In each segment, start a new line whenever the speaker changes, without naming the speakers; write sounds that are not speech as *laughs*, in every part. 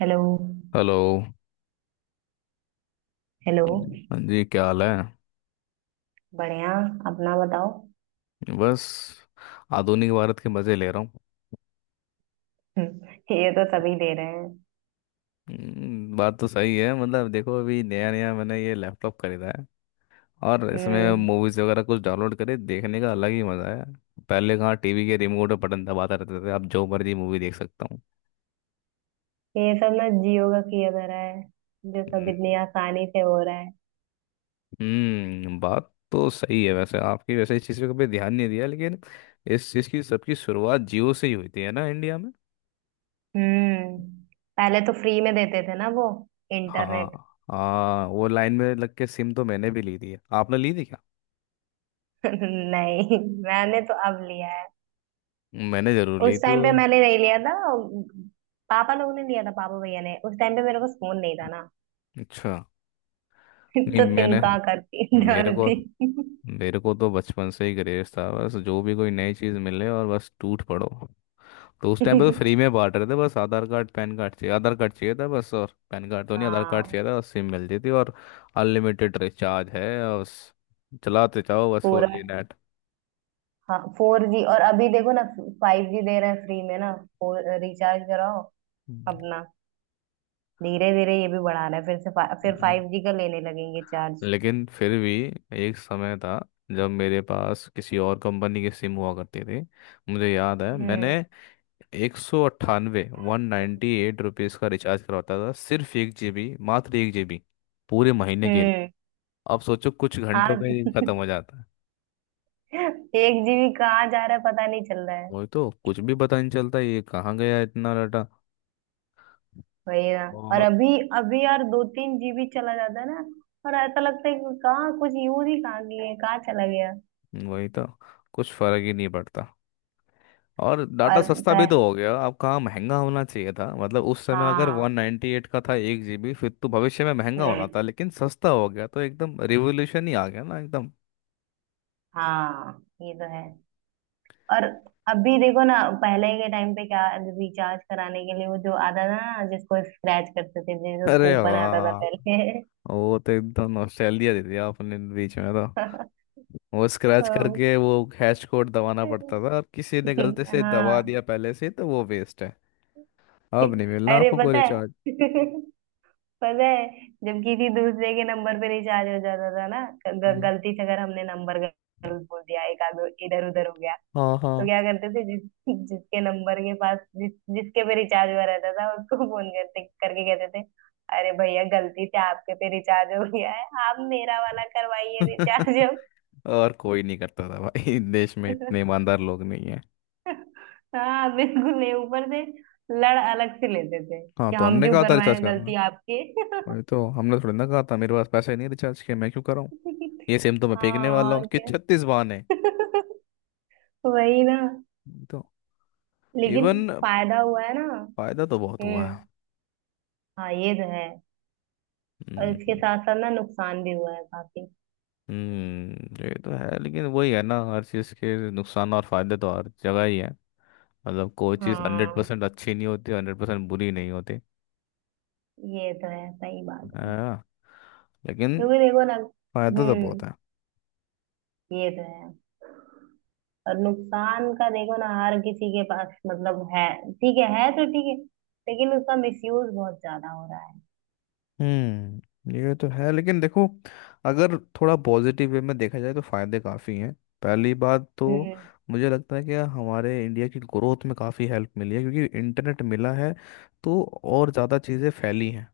Hello.
Hello.
Hello.
हाँ जी, क्या हाल है?
बढ़िया। अपना बताओ।
बस, आधुनिक भारत के मज़े ले रहा हूँ।
हम्म, ये तो सभी दे रहे हैं।
बात तो सही है। मतलब देखो, अभी नया नया मैंने ये लैपटॉप खरीदा है और इसमें
हम्म
मूवीज़ वगैरह कुछ डाउनलोड करे देखने का अलग ही मज़ा है। पहले कहाँ टीवी के रिमोट पे बटन दबाता रहते थे, अब जो मर्जी मूवी देख सकता हूँ।
ये सब ना जियो का किया जा रहा है जो सब
हम्म।
इतनी आसानी से हो रहा है।
बात तो सही है वैसे आपकी। वैसे इस चीज़ पे कभी ध्यान नहीं दिया लेकिन इस चीज़ की सबकी शुरुआत जियो से ही हुई थी, है ना इंडिया।
हम्म पहले तो फ्री में देते थे ना वो इंटरनेट
हाँ।
*laughs*
हाँ, वो लाइन में लग के सिम तो मैंने भी ली थी। आपने ली थी क्या?
नहीं, मैंने तो अब लिया है।
मैंने जरूर ली
उस
थी
टाइम पे
वो।
मैंने नहीं लिया था। पापा लोग ने लिया था, पापा भैया ने। उस टाइम पे मेरे पास फोन नहीं था ना।
अच्छा।
*laughs*
नहीं,
तो सिम
मैंने
कहाँ करती
मेरे को
डालती।
मेरे को तो बचपन से ही क्रेज था, बस जो भी कोई नई चीज़ मिले और बस टूट पड़ो। तो उस टाइम पे तो फ्री
*laughs*
में बांट रहे थे, बस आधार कार्ड पैन कार्ड चाहिए, आधार कार्ड चाहिए था बस, और पैन कार्ड तो नहीं, आधार कार्ड
हाँ।
चाहिए था, और सिम मिल जाती थी और अनलिमिटेड रिचार्ज है, और बस चलाते जाओ बस फोर
पूरा।
जी
हाँ, 4G। और अभी देखो ना, 5G दे रहे हैं फ्री में ना। फोर रिचार्ज कराओ अपना। धीरे धीरे ये भी बढ़ा रहा है, फिर से फिर
नेट।
5G का लेने लगेंगे चार्ज।
लेकिन फिर भी एक समय था जब मेरे पास किसी और कंपनी के सिम हुआ करते थे। मुझे याद है मैंने
हम्म।
198, 198 रुपीज़ का रिचार्ज करवाता था, सिर्फ 1 जीबी, मात्र 1 जीबी, पूरे महीने के लिए।
हम्म।
अब सोचो कुछ घंटों
आज
में ही खत्म हो जाता है।
*laughs* 1 GB कहाँ जा रहा है पता नहीं चल रहा है।
वही तो, कुछ भी पता नहीं चलता, ये कहाँ गया इतना डाटा।
वही ना। और
और
अभी, अभी यार 2-3 GB चला जाता है ना। और ऐसा लगता है कि कहाँ कुछ यूज ही कहाँ किए, कहाँ चला गया।
वही तो, कुछ फर्क ही नहीं पड़ता। और डाटा
और
सस्ता भी
पह,
तो हो गया, अब कहाँ महंगा होना चाहिए था। मतलब उस समय अगर
हाँ।
198 का था 1 जीबी, फिर तो भविष्य में महंगा होना
हम्म।
था, लेकिन सस्ता हो गया तो एकदम रिवोल्यूशन ही आ गया ना एकदम।
हाँ, ये तो है। और अभी देखो ना, पहले के टाइम पे क्या रिचार्ज कराने के लिए वो जो आता था ना जिसको स्क्रैच करते थे, जिसको
अरे
कूपन आता था
वाह,
पहले।
वो तो एकदम नॉस्टैल्जिया दे दिया आपने बीच में तो। वो स्क्रैच करके वो हैश कोड दबाना पड़ता था, और किसी ने गलती
*laughs*
से दबा
हाँ।
दिया पहले से तो वो वेस्ट है, अब नहीं मिलना
अरे
आपको कोई
पता है।
रिचार्ज।
*laughs* पता है जब किसी दूसरे के नंबर पे रिचार्ज हो जाता था ना,
हम्म,
गलती से अगर हमने नंबर गलत बोल दिया, एक आगे इधर उधर हो गया,
हाँ
तो
हाँ।
क्या करते थे जिसके नंबर के पास, जिस जिसके पे रिचार्ज हुआ रहता था उसको फोन करते करके कहते थे, अरे भैया गलती से आपके पे रिचार्ज हो गया है, आप मेरा वाला करवाइए रिचार्ज
*laughs*
अब।
और कोई नहीं करता था भाई, *laughs* देश में इतने
*laughs*
ईमानदार लोग नहीं।
हाँ, बिल्कुल। ये ऊपर से लड़ अलग से लेते थे
हाँ,
कि
तो
हम
हमने
क्यों
कहा था रिचार्ज
करवाएं,
करना?
गलती आपकी। *laughs*
वही तो, हमने थोड़ी ना कहा था। मेरे पास पैसे नहीं रिचार्ज के, मैं क्यों कराऊँ? ये सिम तो मैं फेंकने
हाँ,
वाला हूँ
और
कि
क्या।
छत्तीस बहाने।
*laughs* वही ना।
वही तो।
लेकिन
इवन,
फायदा हुआ है ना।
फायदा तो बहुत हुआ
हम्म।
है।
हाँ, ये तो है। और
हम्म।
इसके साथ साथ ना नुकसान भी हुआ है काफी।
ये तो है। लेकिन वही है ना, हर चीज़ के नुकसान और फायदे तो हर जगह ही है। मतलब कोई चीज़ हंड्रेड
हाँ,
परसेंट अच्छी नहीं होती, 100% बुरी नहीं होती।
ये तो है, सही बात है।
हाँ। लेकिन
क्योंकि देखो ना।
फायदा तो
हम्म,
बहुत है।
ये तो है। और नुकसान का देखो ना, हर किसी के पास मतलब है, ठीक है तो ठीक है, लेकिन उसका मिसयूज बहुत ज्यादा हो रहा है।
हम्म, ये तो है। लेकिन देखो, अगर थोड़ा पॉजिटिव वे में देखा जाए तो फायदे काफ़ी हैं। पहली बात तो,
हम्म।
मुझे लगता है कि हमारे इंडिया की ग्रोथ में काफ़ी हेल्प मिली है, क्योंकि इंटरनेट मिला है तो और ज़्यादा चीज़ें फैली हैं।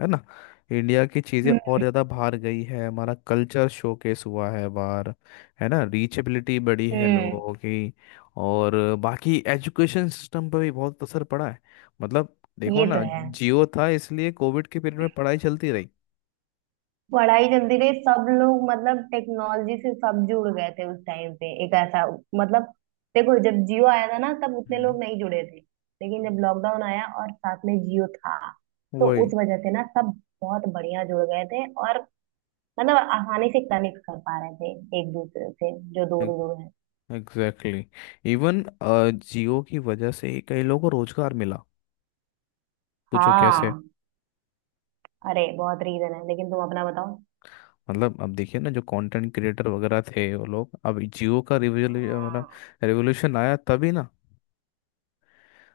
है ना। इंडिया की चीज़ें और
हम्म।
ज़्यादा बाहर गई है, हमारा कल्चर शोकेस हुआ है बाहर। है ना, रीचेबिलिटी बढ़ी है
हम्म,
लोगों की। और बाकी एजुकेशन सिस्टम पर भी बहुत असर पड़ा है। मतलब देखो
ये तो
ना,
है।
जियो था इसलिए कोविड के पीरियड में पढ़ाई चलती रही।
पढ़ाई चलती रही, सब लोग मतलब टेक्नोलॉजी से सब जुड़ गए थे उस टाइम पे एक ऐसा मतलब, देखो जब जियो आया था ना तब उतने
हम्म।
लोग नहीं जुड़े थे। लेकिन जब लॉकडाउन आया और साथ में जियो था, तो
वही।
उस वजह से ना सब बहुत बढ़िया जुड़ गए थे, और मतलब आसानी से कनेक्ट कर पा रहे थे एक दूसरे से, जो दूर दूर है।
एग्जैक्टली। इवन, जियो की वजह से ही कई लोगों को रोजगार मिला। पूछो कैसे।
हाँ, अरे बहुत रीजन है, लेकिन तुम अपना बताओ।
मतलब अब देखिए ना, जो कंटेंट क्रिएटर वगैरह थे, वो लोग अब जियो का
हाँ,
रिवोल्यूशन आया तभी ना।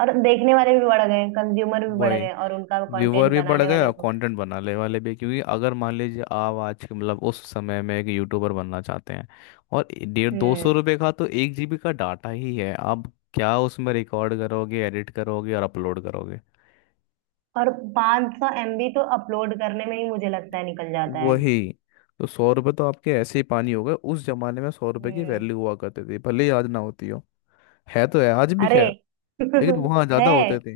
और देखने वाले भी बढ़ गए, कंज्यूमर भी बढ़
वही।
गए और उनका
व्यूअर
कंटेंट
भी बढ़
बनाने वाले
गया,
भी बढ़
कंटेंट बनाने वाले भी, क्योंकि अगर मान लीजिए आप आज के, मतलब उस समय में एक यूट्यूबर बनना चाहते हैं, और डेढ़
गए।
दो सौ रुपये का तो 1 जीबी का डाटा ही है आप, क्या उसमें रिकॉर्ड करोगे, एडिट करोगे और अपलोड करोगे?
और 500 सौ MB तो अपलोड करने में ही मुझे लगता है निकल जाता है।
वही तो। 100 रुपये तो आपके ऐसे ही पानी हो गए। उस जमाने में 100 रुपये की
हम्म।
वैल्यू हुआ करती थी, भले ही आज ना होती हो। है तो है आज भी,
अरे
खैर।
*laughs*
लेकिन वहाँ ज़्यादा
है
होते थे।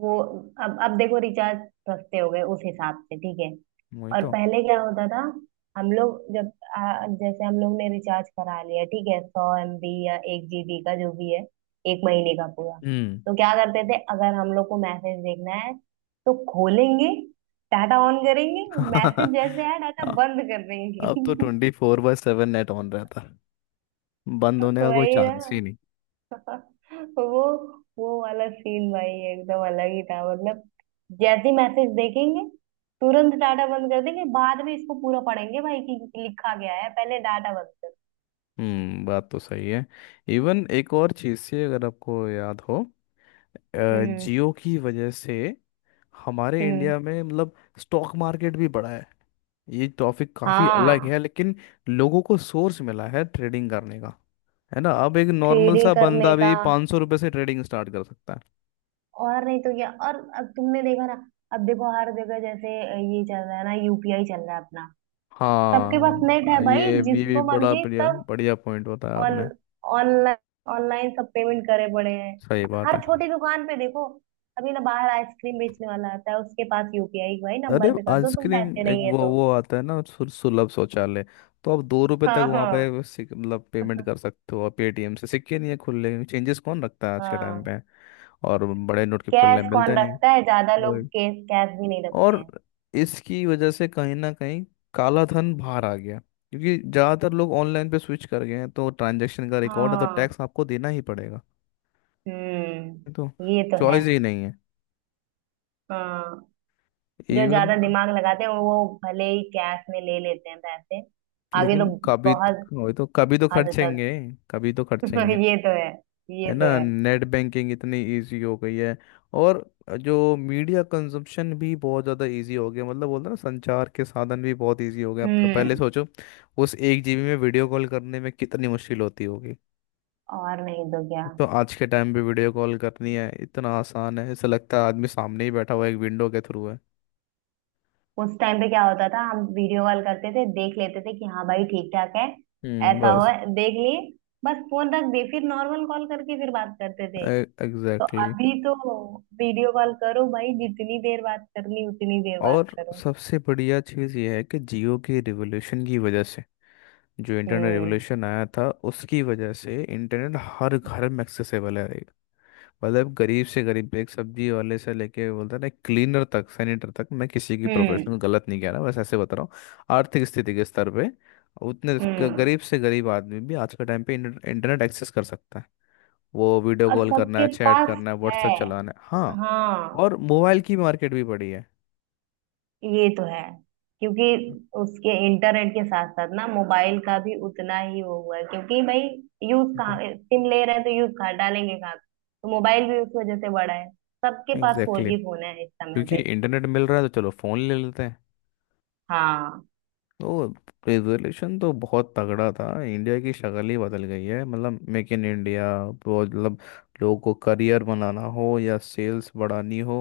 वो। अब देखो रिचार्ज सस्ते हो गए, उस हिसाब से ठीक है।
वही
और
तो।
पहले क्या होता था, हम लोग जब जैसे हम लोग ने रिचार्ज करा लिया, ठीक है 100 MB या 1 GB का जो भी है, एक महीने का पूरा,
हम्म
तो क्या करते थे अगर हम लोग को मैसेज देखना है, तो खोलेंगे डाटा ऑन करेंगे, मैसेज
*laughs*
जैसे आया डाटा
हाँ,
बंद कर
अब तो
देंगे। *laughs*
24/7 नेट ऑन रहता, बंद होने का कोई
वही ना।
चांस ही नहीं।
*laughs* वो वो वाला सीन भाई एकदम अलग ही था। मतलब जैसे ही मैसेज देखेंगे तुरंत डाटा बंद कर देंगे, बाद में इसको पूरा पढ़ेंगे भाई कि लिखा गया है, पहले डाटा बंद कर।
हम्म, बात तो सही है। इवन एक और चीज़ से, अगर आपको याद हो,
हम्म।
जियो की वजह से हमारे
हम्म।
इंडिया में, मतलब स्टॉक मार्केट भी बढ़ा है। ये टॉपिक काफ़ी अलग
हाँ,
है लेकिन लोगों को सोर्स मिला है ट्रेडिंग करने का। है ना, अब एक नॉर्मल
ट्रेडिंग
सा
करने
बंदा
का।
भी 500 रुपये से ट्रेडिंग स्टार्ट कर सकता है।
और नहीं तो क्या। और अब तुमने देखा ना, अब देखो हर जगह जैसे ये चल रहा है ना, UPI चल रहा है अपना। सबके पास नेट है
हाँ,
भाई,
ये भी,
जिसको
बड़ा
मर्जी
बढ़िया
सब
बढ़िया पॉइंट बताया
ऑन
आपने।
ऑनलाइन ऑनलाइन सब पेमेंट करे पड़े हैं।
सही बात
हर
है।
छोटी दुकान पे देखो, अभी ना बाहर आइसक्रीम बेचने वाला आता है उसके पास UPI, भाई
अरे
नंबर पे कर दो तुम,
आइसक्रीम,
पैसे
एक
नहीं है
वो
तो।
वो आता है ना सुलभ शौचालय, तो आप 2 रुपए तक
हाँ।
वहाँ
हाँ।
पे मतलब पेमेंट कर सकते हो। और पेटीएम से, सिक्के नहीं है खुले, चेंजेस कौन रखता है आज के टाइम
हाँ।
पे। और बड़े नोट के खुले
कैश कौन
मिलते नहीं हैं।
रखता है, ज्यादा लोग
वही।
कैश कैश भी नहीं रखते
और
हैं।
इसकी वजह से कहीं ना कहीं काला धन बाहर आ गया, क्योंकि ज़्यादातर लोग ऑनलाइन पे स्विच कर गए हैं तो ट्रांजैक्शन का रिकॉर्ड है तो
हाँ।
टैक्स आपको देना ही पड़ेगा। ये तो,
हम्म, ये तो है।
चॉइस ही नहीं है।
हाँ, जो
इवन,
ज्यादा दिमाग लगाते हैं वो भले ही कैश में ले लेते हैं पैसे। आगे
लेकिन
लोग
कभी,
बहुत
वही तो, कभी तो
हद तक।
खर्चेंगे। कभी तो
*laughs*
खर्चेंगे।
ये तो है। ये
है
तो
ना,
है।
नेट बैंकिंग इतनी इजी हो गई है। और जो मीडिया कंजप्शन भी बहुत ज़्यादा इजी हो गया, मतलब बोलते हैं ना, संचार के साधन भी बहुत इजी हो गए आपका। पहले
हम्म।
सोचो, उस 1 जीबी में वीडियो कॉल करने में कितनी मुश्किल होती होगी।
और नहीं तो क्या।
तो आज के टाइम पे वीडियो कॉल करनी है इतना आसान है, ऐसा लगता है आदमी सामने ही बैठा हुआ है, एक विंडो के थ्रू है।
उस टाइम पे क्या होता था, हम वीडियो कॉल करते थे देख लेते थे कि हाँ भाई ठीक ठाक है,
हम्म,
ऐसा हो,
बस।
देख लिए, बस फोन रख दिए, फिर नॉर्मल कॉल करके फिर बात करते थे। तो
एग्जैक्टली exactly।
अभी तो वीडियो कॉल करो भाई, जितनी देर बात करनी उतनी देर बात
और
करो।
सबसे बढ़िया चीज़ ये है कि जियो के रिवोल्यूशन की वजह से, जो इंटरनेट
हम्म।
रेवोल्यूशन आया था, उसकी वजह से इंटरनेट हर घर में एक्सेसिबल है। मतलब गरीब से गरीब, एक सब्जी वाले से लेके, बोलते हैं ना क्लीनर तक, सैनिटर तक, मैं किसी की
हम्म।
प्रोफेशनल गलत नहीं कह रहा, बस ऐसे बता रहा हूँ आर्थिक स्थिति के स्तर पे। उतने
हम्म।
गरीब से गरीब आदमी भी आज के टाइम पे इंटरनेट एक्सेस कर सकता है। वो वीडियो
और
कॉल करना
सबके
है, चैट
पास
करना है,
है।
व्हाट्सएप चलाना है। हाँ।
हाँ,
और मोबाइल की मार्केट भी बड़ी है
ये तो है। क्योंकि उसके इंटरनेट के साथ साथ ना मोबाइल का भी उतना ही वो हुआ है, क्योंकि भाई यूज
तो।
कहाँ सिम ले रहे हैं तो यूज कहाँ डालेंगे कहाँ, तो मोबाइल भी उस वजह से बड़ा है। सबके पास फोर
एग्जैक्टली
जी
exactly।
फोन है इस समय
क्योंकि
पे।
इंटरनेट मिल रहा है तो चलो फ़ोन ले लेते हैं।
हाँ।
वो रिजोल्यूशन तो बहुत तगड़ा था, इंडिया की शक्ल ही बदल गई है। मतलब मेक इन इंडिया, वो मतलब लोगों को करियर बनाना हो, या सेल्स बढ़ानी हो,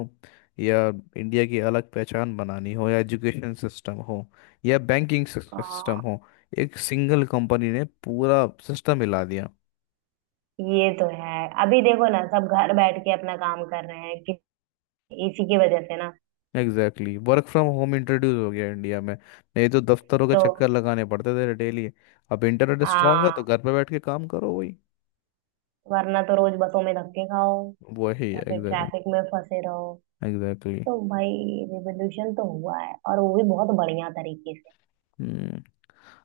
या इंडिया की अलग पहचान बनानी हो, या एजुकेशन सिस्टम हो, या बैंकिंग सिस्टम
हाँ,
हो, एक सिंगल कंपनी ने पूरा सिस्टम हिला दिया।
ये तो है। अभी देखो ना, सब घर बैठ के अपना काम कर रहे हैं कि, इसी की वजह से ना।
Exactly, work from home introduce हो गया इंडिया में, नहीं तो दफ्तरों के
तो
चक्कर लगाने पड़ते थे डेली। अब इंटरनेट स्ट्रांग है तो
हाँ,
घर पे बैठ के काम करो। वही।
वरना तो रोज बसों में धक्के खाओ,
वही है
या फिर
एग्जैक्टली।
ट्रैफिक में फंसे रहो।
एग्जैक्टली।
तो भाई, रिवोल्यूशन तो हुआ है और वो भी बहुत बढ़िया तरीके से।
हम्म,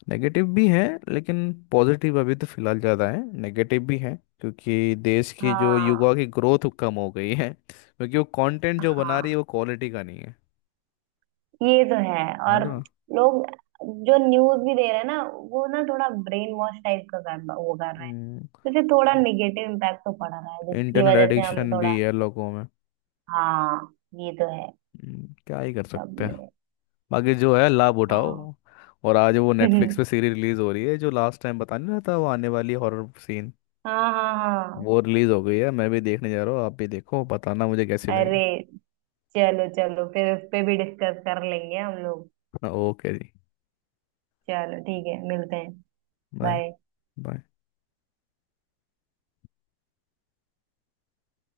नेगेटिव भी है, लेकिन पॉजिटिव अभी तो फिलहाल ज़्यादा है। नेगेटिव भी है, क्योंकि देश की जो युवा
हाँ।
की ग्रोथ कम हो गई है, क्योंकि वो कंटेंट जो बना रही है
हाँ,
वो क्वालिटी का नहीं है।
ये तो है।
है
और
ना।
लोग जो न्यूज भी दे रहे हैं ना वो ना थोड़ा ब्रेन वॉश टाइप का कर वो कर रहे हैं।
हम्म,
जैसे थोड़ा निगेटिव इम्पैक्ट तो पड़ रहा है, जिसकी
इंटरनेट
वजह से हम
एडिक्शन भी
थोड़ा।
है लोगों में।
हाँ, ये तो है।
क्या ही कर सकते हैं।
सबने।
बाकी जो है, लाभ
हाँ।
उठाओ। और आज वो नेटफ्लिक्स
*laughs*
पे सीरीज रिलीज हो रही है, जो लास्ट टाइम बता नहीं रहा था, वो आने वाली हॉरर सीन,
हाँ, हाँ, हाँ।
वो रिलीज हो गई है। मैं भी देखने जा रहा हूँ, आप भी देखो, बताना मुझे कैसी
अरे
लगी।
चलो चलो, फिर उस पे भी डिस्कस कर लेंगे हम लोग।
ओके जी।
चलो ठीक है, मिलते हैं।
बाय।
बाय।
बाय।